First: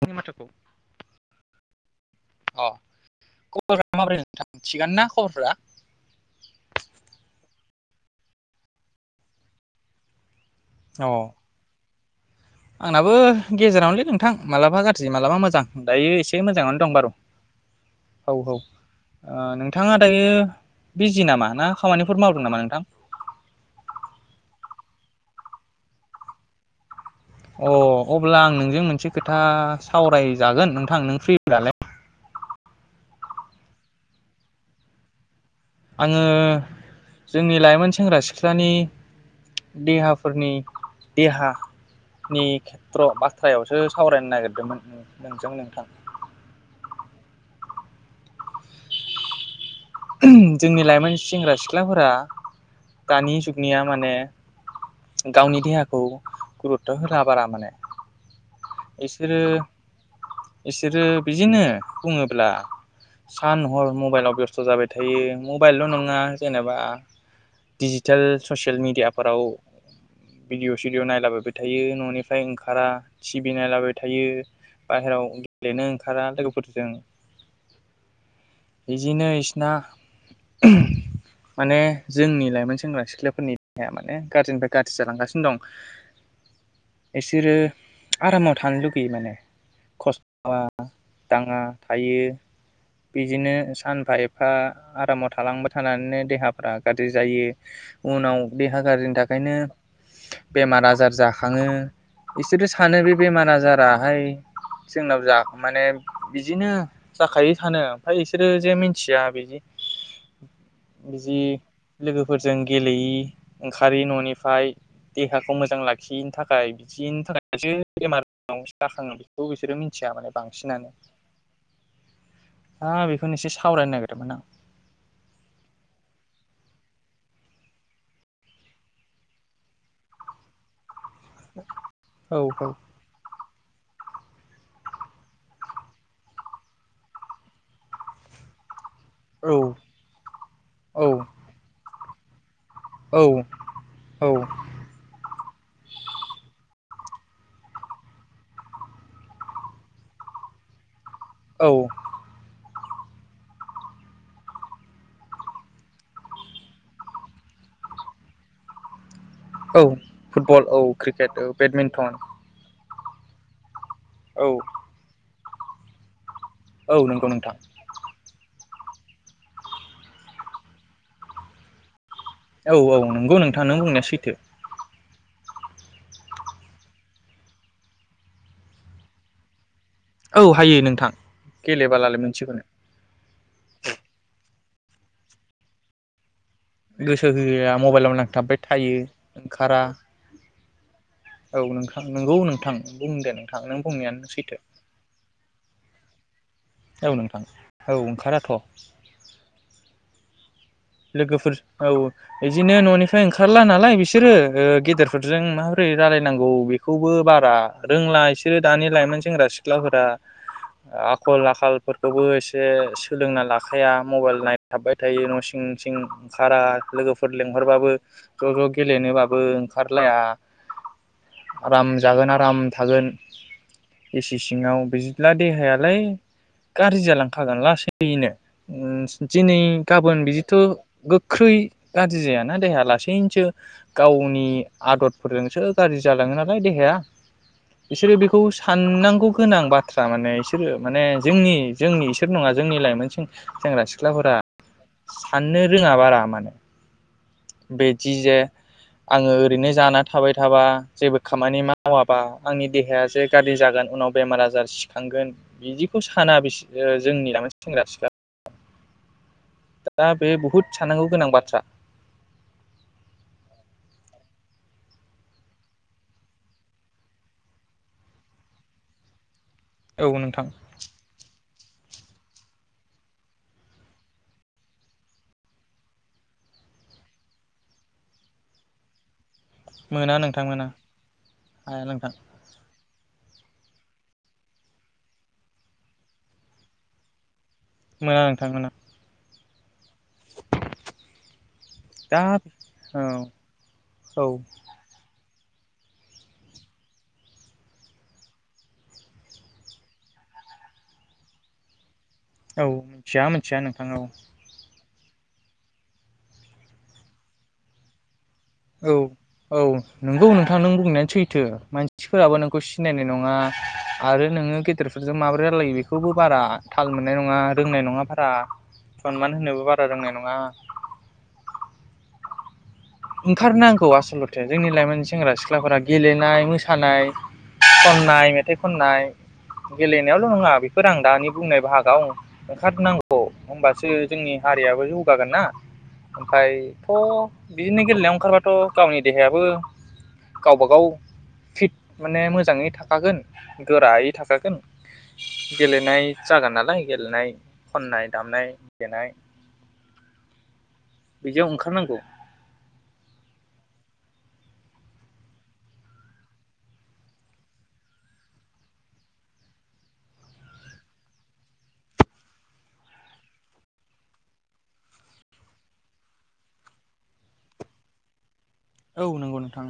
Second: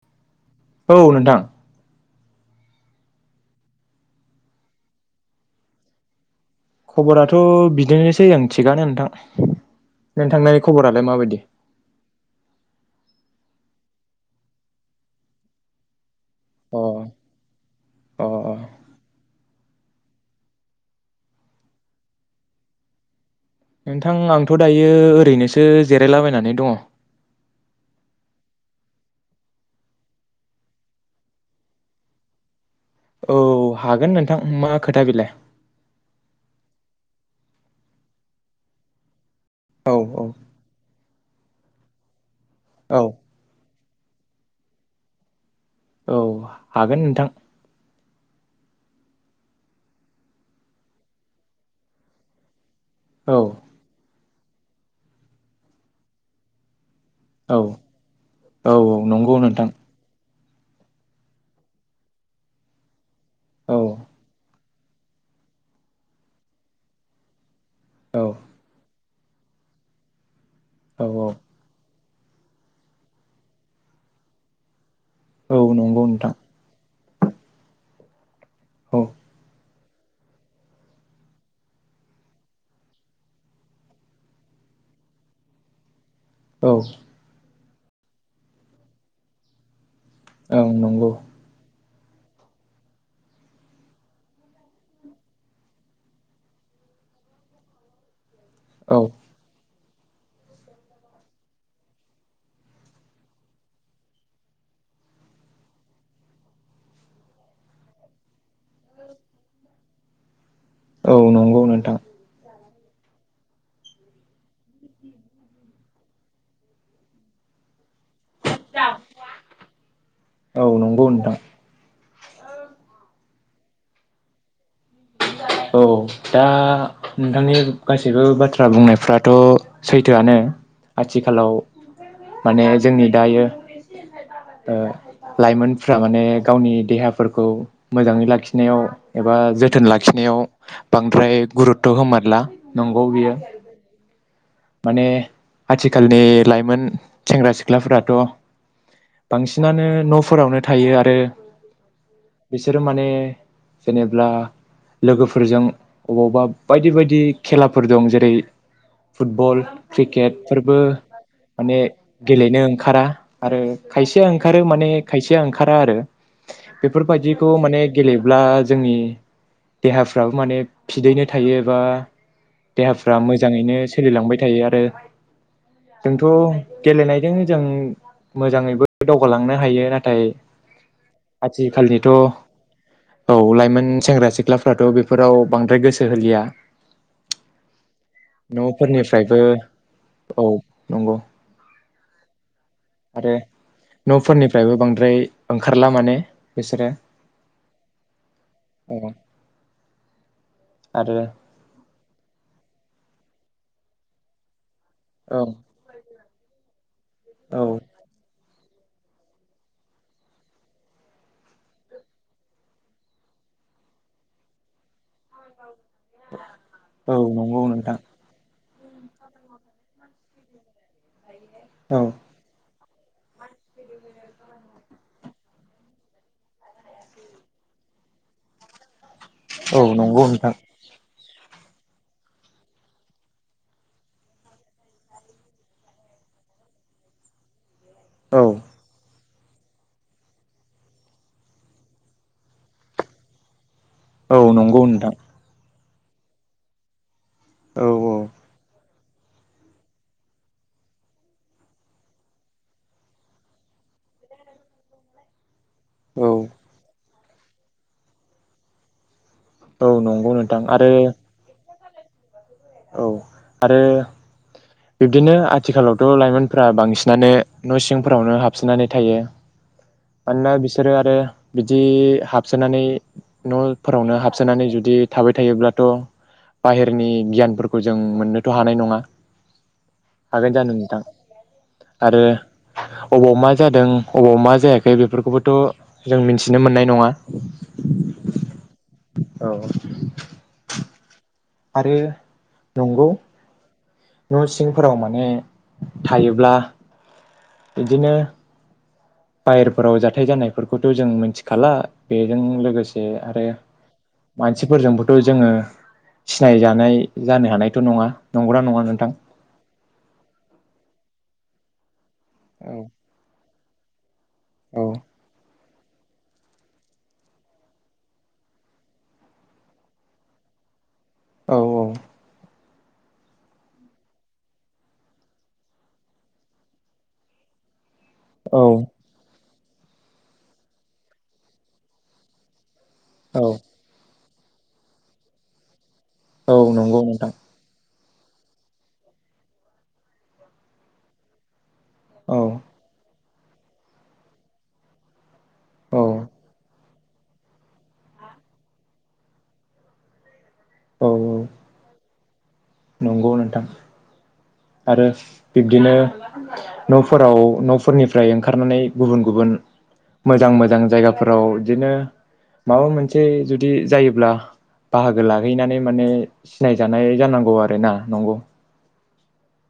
थांनि माथोखौ औ नोंथां। अ खबरा माब्रै नोंंथां थिगयानो ना खबरफ्रा? खबराथ' बिदिनोसै ओं थिगानो नोंथां। नोंथांनि खबरालाय अ माबायदि? आंनाबो गेजेरावनोलै नोंथां मालाबा गाज्रि मालाबा मोजां। दायो ए से मोजाङानो अ दं बारु। अ औ औ। ओ नोंथाङा दायो बिजि नामा ना खामानिफोर मावदों नामा नोंथां? नोंथां आंथ' दायो ओरैनोसो जिरायलाबायनानै दङ'। अ अब्ला आं नोंजों मोनसे खोथा सावरायजागोन नोंथां नों फ्रिब्लालाय। औ हागोन नोंथां । मा खोथा बिलाय? आङो जोंनि लाइमोन सेंग्रा सिख्लानि औ औ देहाफोरनि देहा नि औ खेथ्र' बाथ्रायावसो सावरायनो नागिरदोंमोन नोंजों नों औ हागोन नोंथां। जोंनि लाइमोन सेंग्रा सिख्लाफोरा दानि औ जुगनिया माने गावनि देहाखौ गुरु थ' होला बारा औ माने । औ नंगौ इसोरो नोंथां इसोरो बिजोंनो बुङोब्ला सान औ हर मबाइलाव बेस थ' जाबाय थायो मबाइलल' नङा जेनेबा दिडिजिटेल औ औ ससियेल मिडिया फोराव भिदिअ' सिडिअ' औ नायलाबायबाय थायो न'नि फ्राय ओंखारा टिभि नायलाबाय थायो। बाहेरायाव औ गेलेनो नंगौ ओंखारा नोंथां लोगोफोरजों। औ इदिनो [unintelligible] दा माने जोंनि लाइमोन सेंग्रा सिख्लाफोरनि देहाया माने गाज्रिनिफ्राय गाज्रि जालांगासिनो दं। औ इसोरो आरामाव थानो लुगैयो माने। खस्थ' औ [unintelligible] नंगौ दाङा। थायो बिदिनो सानफा ए फा आरामाव थालांबाय थानानैनो देहाफ्रा गाज्रि जायो। उनाव देहा औ गाज्रिनि थाखायनो बेमार आजार जाखाङो बिसोरो सानो बे बेमार आजाराहाय जोंनाव जा माने बिदिनो जाखायो सानो ओमफाय बिसोरो जे मि थिया बेदि औ बिदि नंगौ नोंथां लोगोफोरजों गेलेयि, ओंखारि न'निफाय देहाखौ मोजां लाखियैनि थाखाय बिदिनि थाखायसो बेमार [unintelligible] जाखाङो बेखौ बिसोरो मिथिया माने औ बांसिनानो। नंगौ नोंथां थाङा बेखौनो एसे सावरायनो नागिरदोंमोन आं। औ दा नोंथांनि गासैबो बाथ्रा बुंनायफ्राथ' सैथोआनो। आथिखालाव माने औ जोंनि दायो ओ लाइमोनफ्रा माने गावनि देहाफोरखौ मोजाङै लाखिनायाव एबा औ जो जोथोन औ लाखिनायाव औ बांद्राय गुरुत्थ' होमा। ला नोंगौ औ बियो। औ माने आथिखालनि लाइमोन। सेंग्रा सिख्लाफोराथ' बांसिनानो न'फोरावनो थायो आरो। औ। बिसोरो माने जेनेबला लोगोफोरजों अबावबा बायदि बायदि खेलाफोर दं जेरै फुटबल, औ क्रिकेट फुटबल फोरबो औ क्रिकेट औ माने बेडमिन्टन गेलेनो ओंखारा। आरो खायसेया औ ओंखारो माने खायसे। ओंखारा आरो। औ नंगौ बेफोरबायदिखौ नोंथां माने गेलेब्ला। जोंनि देहाफ्राबो माने फिदैनो थायो एबा औ औ देहाफ्रा नंगौ नोंथां नों मोजाङैनो बुंनाया सैथो सोलिलांबाय थायो आरो। जोंथ' गेलेनायदों जों मोजाङैबो दावगालांनो हायो नाथाय थाय औ हायो नोंथां आथिखालनिथ' गेलेबालाय मोनसेखौनो औ लाइमोन सेंग्रा सिख्ला सिख्लाफ्राथ' बेफोराव बांद्राय गोसो होलिया। गोसो होआ मबाइलाव नांथाबबाय थाय फोरनिफ्रायबो औ। नंगौ औ नोंथां नंगौ नोंथां बुं आरो दे नोंथां नों बुंनायानो सैथो। न'फोरनिफ्रायबो बांद्राय ओंखारला माने। बिसोरो औ नोंथां औ ओंखाराथ'। औ आरो लोगोफोर औ बिदिनो न'नि। ओंखारला नालाय बिसोरोे। औ रफोरजों माबोरै रायलाय नांगौ बे बेखौबो बारा औ रोंला एस सोरो दानि लाइमोन सेंग्रा सिख्लाफोरा आखल आखालफोरखौबो इसे सोलोंना लाखाया मबेल नाय थाबबाय थायो न' सिं थिं ओंखारा औ लोगोफोर नंगौ लेंहरबाबो नोंथां ज ज गेलेनोबाबो ओंखारलाया आराम औ जागोन आराम थागोन। इसे सिङाव बिज ला देहायालाय गाज्रि जालांखागोन लासैनो उम दिनै औ गाबोन नंगौ बिदि थ' नोंथां गो गोख्रै गाज्रि जायाना देहाया लासैनोसो गावनि आदरफोरजोंसो गाज्रि जालाङो नालाय देहाया। बिसोरो बेखौ औ साननांगौ गोनां बाथ्रा माने बिसोरो माने जोंनि जोंनि इसोर नङा जोंनि लाइमोनसिं सें सेंग्रा सिख औ नंगौ नोंथां। नो रोङा बारा मानोे? औ बेदि जे आङो ओरैनो जाना थाबाय थाबा जेबो खामानि मावाबा आंनि देहायासो गाज्रि जागोन उनाव बेमार आजार सिखांगोन । बिदिखौ साना औ बिसो ओ जोंनि लाइमोन सेंग्रा सिख्ला औ दा नंगौ बे नोंथां बहुद आरो सानांगौ गोनां बाथ्रा। औ आरो बिब्दिनो आथिखालावथ' लाइमोनफोरा बांसिनानो न' सिंफोरावनो हाबसिननानै थायो। औ नोंथां मानोना बिसोरो आरो बिदि हाबसोनानै न'फोरावनो हाबसोनानै जुदि थाबाय थायोब्लाथ' बाहेरनि गियानफोरखौ जों मोननोथ' हानाय नङा। मोना नोंथां हागोन मोना जानो नोंथां हाया नोंथां। आरो अबाव मा जादों अबाव मा जायाखै बेफोरखौबोथ' जों मिन्थिनो मोननाय नङा। मोना नोंथां मोना। औ। आरो दा औ नंगौ। औ न' सिंफोराव माने थायोब्ला बिदिनो बायेरफोराव जाथाय जानायफोरखौथ' जों मिन्थिखाला बेजों औ लोगोसे मिथिया आरो मिथिया नोंथां औ मानसिफोरजोंबो थ' जोङो सिनायजानाय जानो हानायथ' नङा। नंगौना नङा औ नोंथां औ नोंगौ नोंथां नों बुंनायानो सैथो। मानसिफोराबो नोंखौ औ सिनायनाय नङा। आरो नोङो औ गेदेरफोरजों माबोरै रायलायो बे बेखौबो बारा थाल मोननाय नङा रोंनाय नङा बारा सनमान होनोबो बारा रोंनाय नङा। औ औ ओंखारनांगौ आसल'थे जोंनि लाइमोन सेंग्रा सिख्लाफोरा गेलेनाय, मोसानाय सम खनाय मेथाइ औ खननाय गेलेनायावल' नङा। बेफोर आं दानि बुंनाय बाहागाव ओंखारनांगौ। औ होनबासो जोंनि हारियाबो जौगागोन ना। ओमफाय औ थ' नंगौ नोंथां बिनि गेलेनायाव ओंखारबाथ' गावनि देहायाबो गावबा गाव फिट माने औ मोजाङै थाखागोन। गोरायै थाखागोन औ गेलेनाय जागोन नालाय गेलेनाय खनाय, दामनाय देनाय, औ बिदियावओंखारनांगौ। नंगौ नोंथां। आरो बिब्दिनो न'फोराव न'फोरनिफ्राय ओंखारनानै गुबुन गुबुन मोजां मोजां जायगाफोराव बिदिनो माबा मोनसे जुदि जायोब्ला बाहागो लाहैनानै माने सिनायजानाय जानांगौ आरो ना नंगौ। औ नंगौ नोंथां।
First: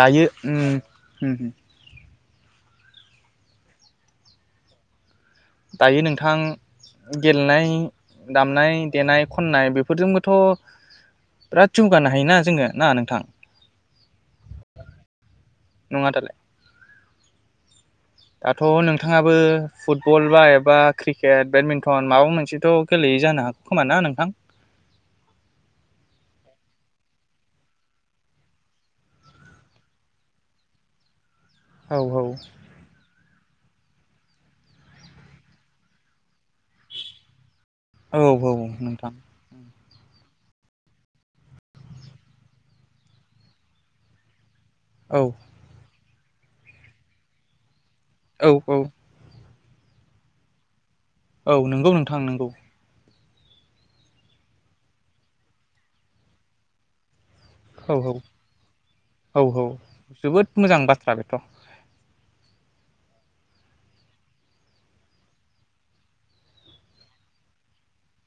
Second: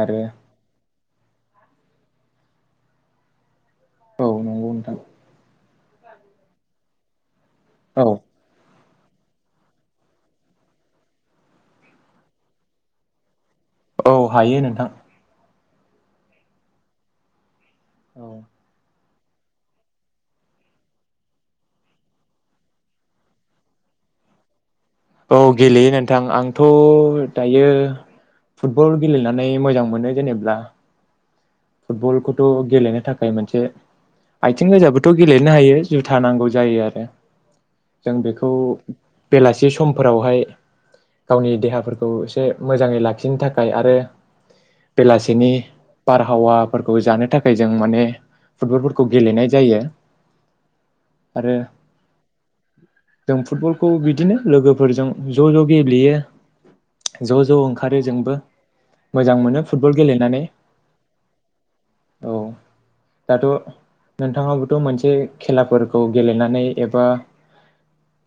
आरो ओम ओ होम औ नोंगौ नोंथां। दायो नोंथां गेलेनाय, औ दामनाय देनाय खननाय बेफोरजोंबोथ' बिराद जौगानो हायोना जोङो ना नोंथां? औ हायो नोंथां। नङा दालाय? औ दाथ' नोंथाङाबो फुटबल बा एबा क्रिकेट बेडमिन्टन माबा मोनसेथ' गेलेयो जानो हागौ खोमा ना नोंथां? औ गेलेयो नोंथां। आंथ' दायो फुटबल गेलेनानै मोजां मोनो जेनेब्ला। औ औ फुटबलखौथ' गेलेनो थाखाय मोनसे से आथिं गोजाबोथ' गेलेनो हायो जुथा नांगौ जायो आरो जों औ औ बेखौ नोंथां बेलासि समफोरावहाय गावनि देहाफोरखौ एसे मोजाङै लाखिनो थाखाय आरो औ बेलासिनि हावाफोरखौ जानो थाखाय जों माने औ औ फुटबलफोरखौ गेलेनाय जायो। आरो औ नंगौ नोंथां नंगौ। जों फुटबलखौ बिदिनो लोगोफोरजों ज' ज' गेलेयो । ज' ज' औ ओंखारो जोंबो मोजां मोनो फुटबल गेलेनानै थ' औ दाथ' नोंथाङाबोथ' मोनसे खेलाफोरखौ गेलेनानै एबा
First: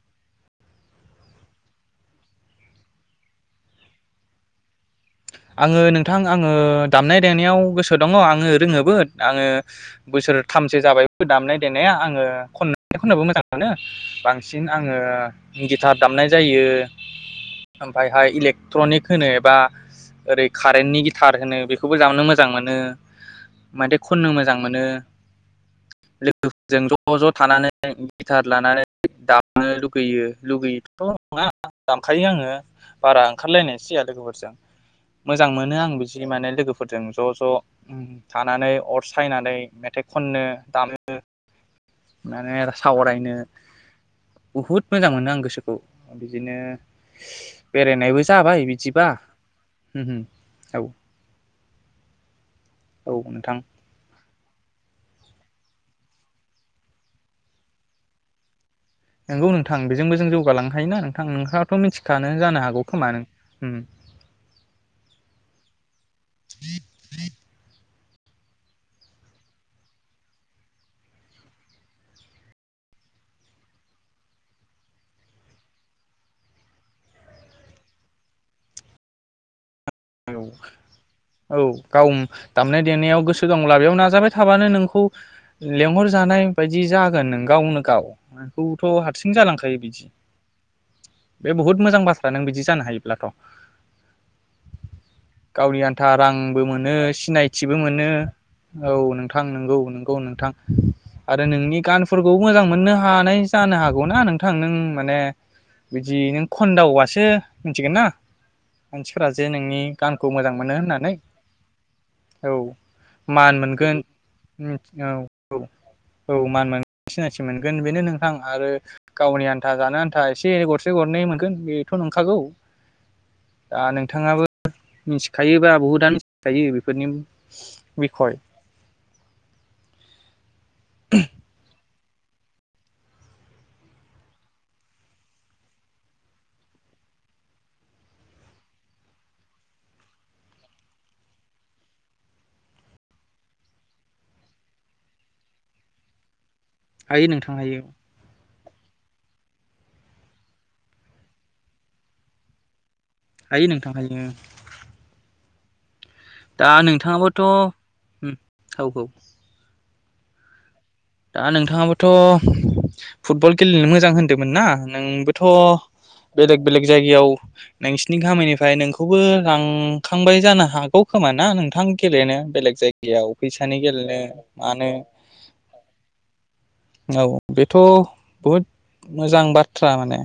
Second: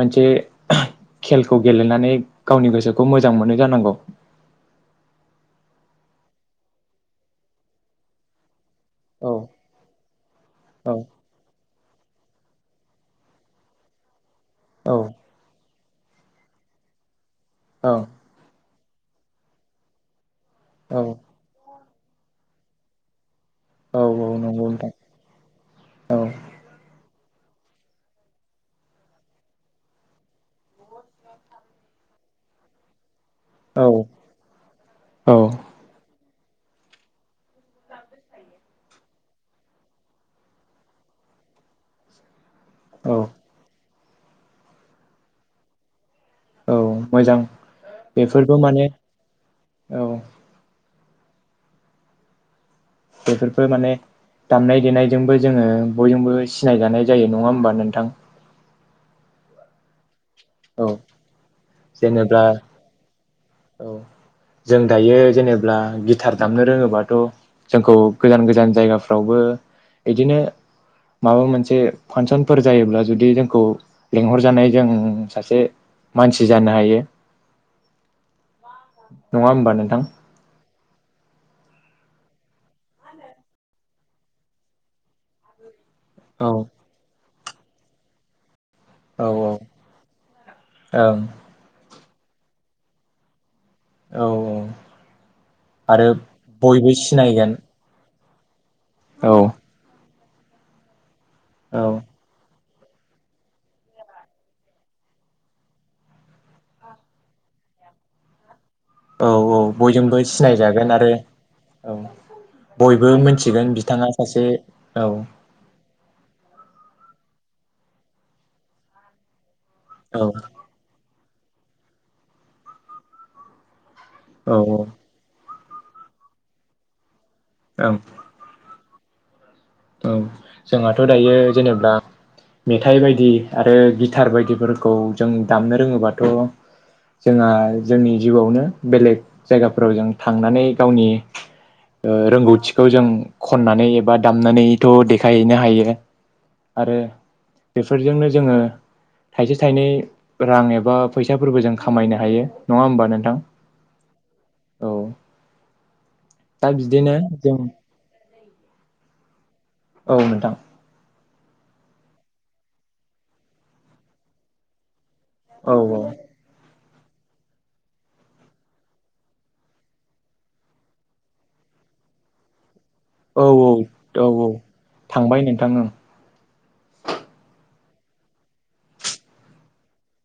मोनसे खेलखौ गेलेनानै गावनि गोसोखौ मोजां मोनो जानांगौ? आङो नोंथां आङो दामनाय देनायाव गोसो दङ आङो रोङो। बोथ औ आङो बोसोरथामसो औ जाबायबो दामनाय देनाया आं आङो खन खननोबो मोजां मोनो बां सिन औ आङो इंगिथ जा दामनाय जायो औ ओमफ्राय हाय इलेक ट्रनिक होनो एबा ओरै कारेन्टनि औ गिथार होनो बेखौ बेखौबो दामनो मोजां मोनो। मेथाइ औ खननो औ मोजां नंगौ मोनो नोंथां औ लोगोफोरजों ज' ज' ज' थानानै गिटार लानानै दामनो लुगैयो लुगैयोथ' नङा दामखायो आङो। बारा औ ओंखारलायनायसो जाया लोगोफोरजों। औ मोजां मोनो आं बि जि माने लोगोफोरजों ज' ज' थानानै अर सायनानै मेथाइ खननो दामो माने औ सावरायनो बुहुद मोजां मोनो आं गोसोखौ । बिदिनो औ मोजां बेरायनायबो बेफोरबो जाबाय माने बिदिबा। औ। औ। औ नोंथां बेफोरबो माने दामनाय देनायजोंबो जोङो बयजोंबो सिनायजानाय जायो नङा होमबा नोंथां? नंगौ नोंथां बेजोंबो जों जौ जौगा लांनो औ हायो ना नोंथां नोंथाङाथ' मिथिखानो जेनेबा जानो हागौ खोमा नों औ जों दायो जेनेबा गिटार दामनो रोङोबाथ' जों खौ गोजान गोजान जायगाफ्रावबो बिदिनो माबा मोनसे फांसनफोर जायोब्ला जुदि जोंखौ लेंहर जानाय जों सासे मानसि जानो हायो । नङा होमबा नों औ औ। दामनाय देनायाव गोसो दंब्ला बेयाव नाजाबाय थाबानो नोंखौ लेंहरजानाय औ बायदि जागोन नों गावनो गाव खौथ' औ हारसिं जालांखायो बिदि ओं बे बहुद मोजां बा नों बिदि जानो हायोब्लाथ' औ गावनि आरो आन्था रांबो बयबो मोनो सिनायगोन सिनायथिबो मोनो। औ नोंथां नोंगौ नोंगौ नों थां आरो नोंनि औ गानफोरखौबो मोजां मोनो मोननो हानाय जानो हागौ ना नोंथां नों माने बिदि नों खन्दावासो मिथिगोन ना औ मानसिफोरा जे औ नोंनि बयजोंबो गानखौ मोजां मोनो सिनायजागोन आरो होननानै औ औ बयबो मान मिथिगोन मोनगोन बिथाङा सासे औ औ मान मोनगोन सिनायथि मोनगोन बेनो नोंथां आरो गावनि आ आन्था जानो औ आन्थासेन गरसे गरनै मोन गोन बेथ' नंखागौ। आ नों बिथाङाबो औ मिथिखा थायोबा बहुतआानो मिथिखायो बेफोरनि ओं बिखय औ जोंहाथ' दायो जेनेबा मेथाइ बायदि आरो गिथार बायदिफोरखौ जों दामनो रोङोबाथ' जोंहा जोंनि जिउआवनो बेलेग जायगाफोराव जों थांनानै गावनि रोंगौथिखौ जों खननानै एबा दाम खालामनानैथ' देखायहैनो हायो। आरो हायो नोंथां हायो बेफोरजोंनो जोङो थाइसे थाइनै रां एबा फैसाफोरबो जों खामायनो हायो नङा होमबा नोंथां हायो नोंथां हायो औ दा बिदिनो नोंथाङाबोथ' औ जों औ औ नोंथां दा नोंथाङाबोथ' फुटबल गेलेनो मोजां होन्दोंमोन ना नोंबो थ औ बेलेग बेलेग जायगायाव नोंसिनि गामिनिफ्राय नोंखौबो लांखांबाय जानो हागौ खोमा ना नोंथां गेलेनो बेलेग जायगायाव औ औ फैसानि गेलेनो औ औ मानो थांबाय नोंथां ओं औ बेथ' बहुद मोजां बाथ्रा माने।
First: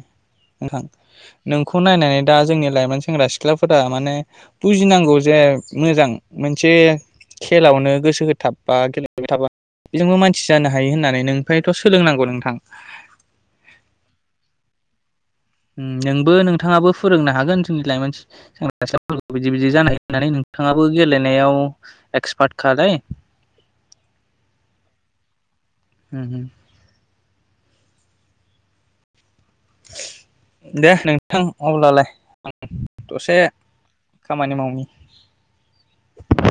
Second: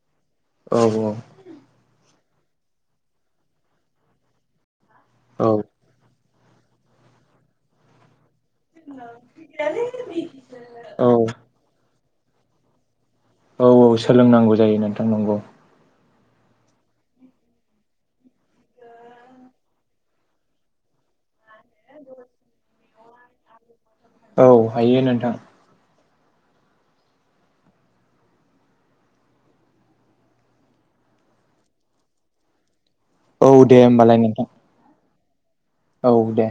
औ नोंखौ खौ नायनानै दा जोंनि लाइमोन सेंग्रा सिख्लाफोरा माने बुजिनांगौ जे औ मोजां। मोनसे खेलावनो गोसो होथाब। बा गेलेबाय थाबा बेजोंबो मान जानो हायो औ होननानै नोंनिफ्राय थस सोलोंनांगौ नोंथां। औ औ सोलोंनांगौ जायो नोंथां नंगौ। उम नोंबो नोंथाङाबो फोरोंनो हागोन जोंनि लाइमोन सेंग्रा सिख्लाफोरखौ बिदि बिदि जानाय होननानै नोंथाङाबो गेलेनायाव एक्सपार्ट खालाय औ हायो नोंथां। हम हम। दे नोंथां अब्लालाय। दसे औ दे होमबालाय नोंथां खामानि मावनि। औ दे।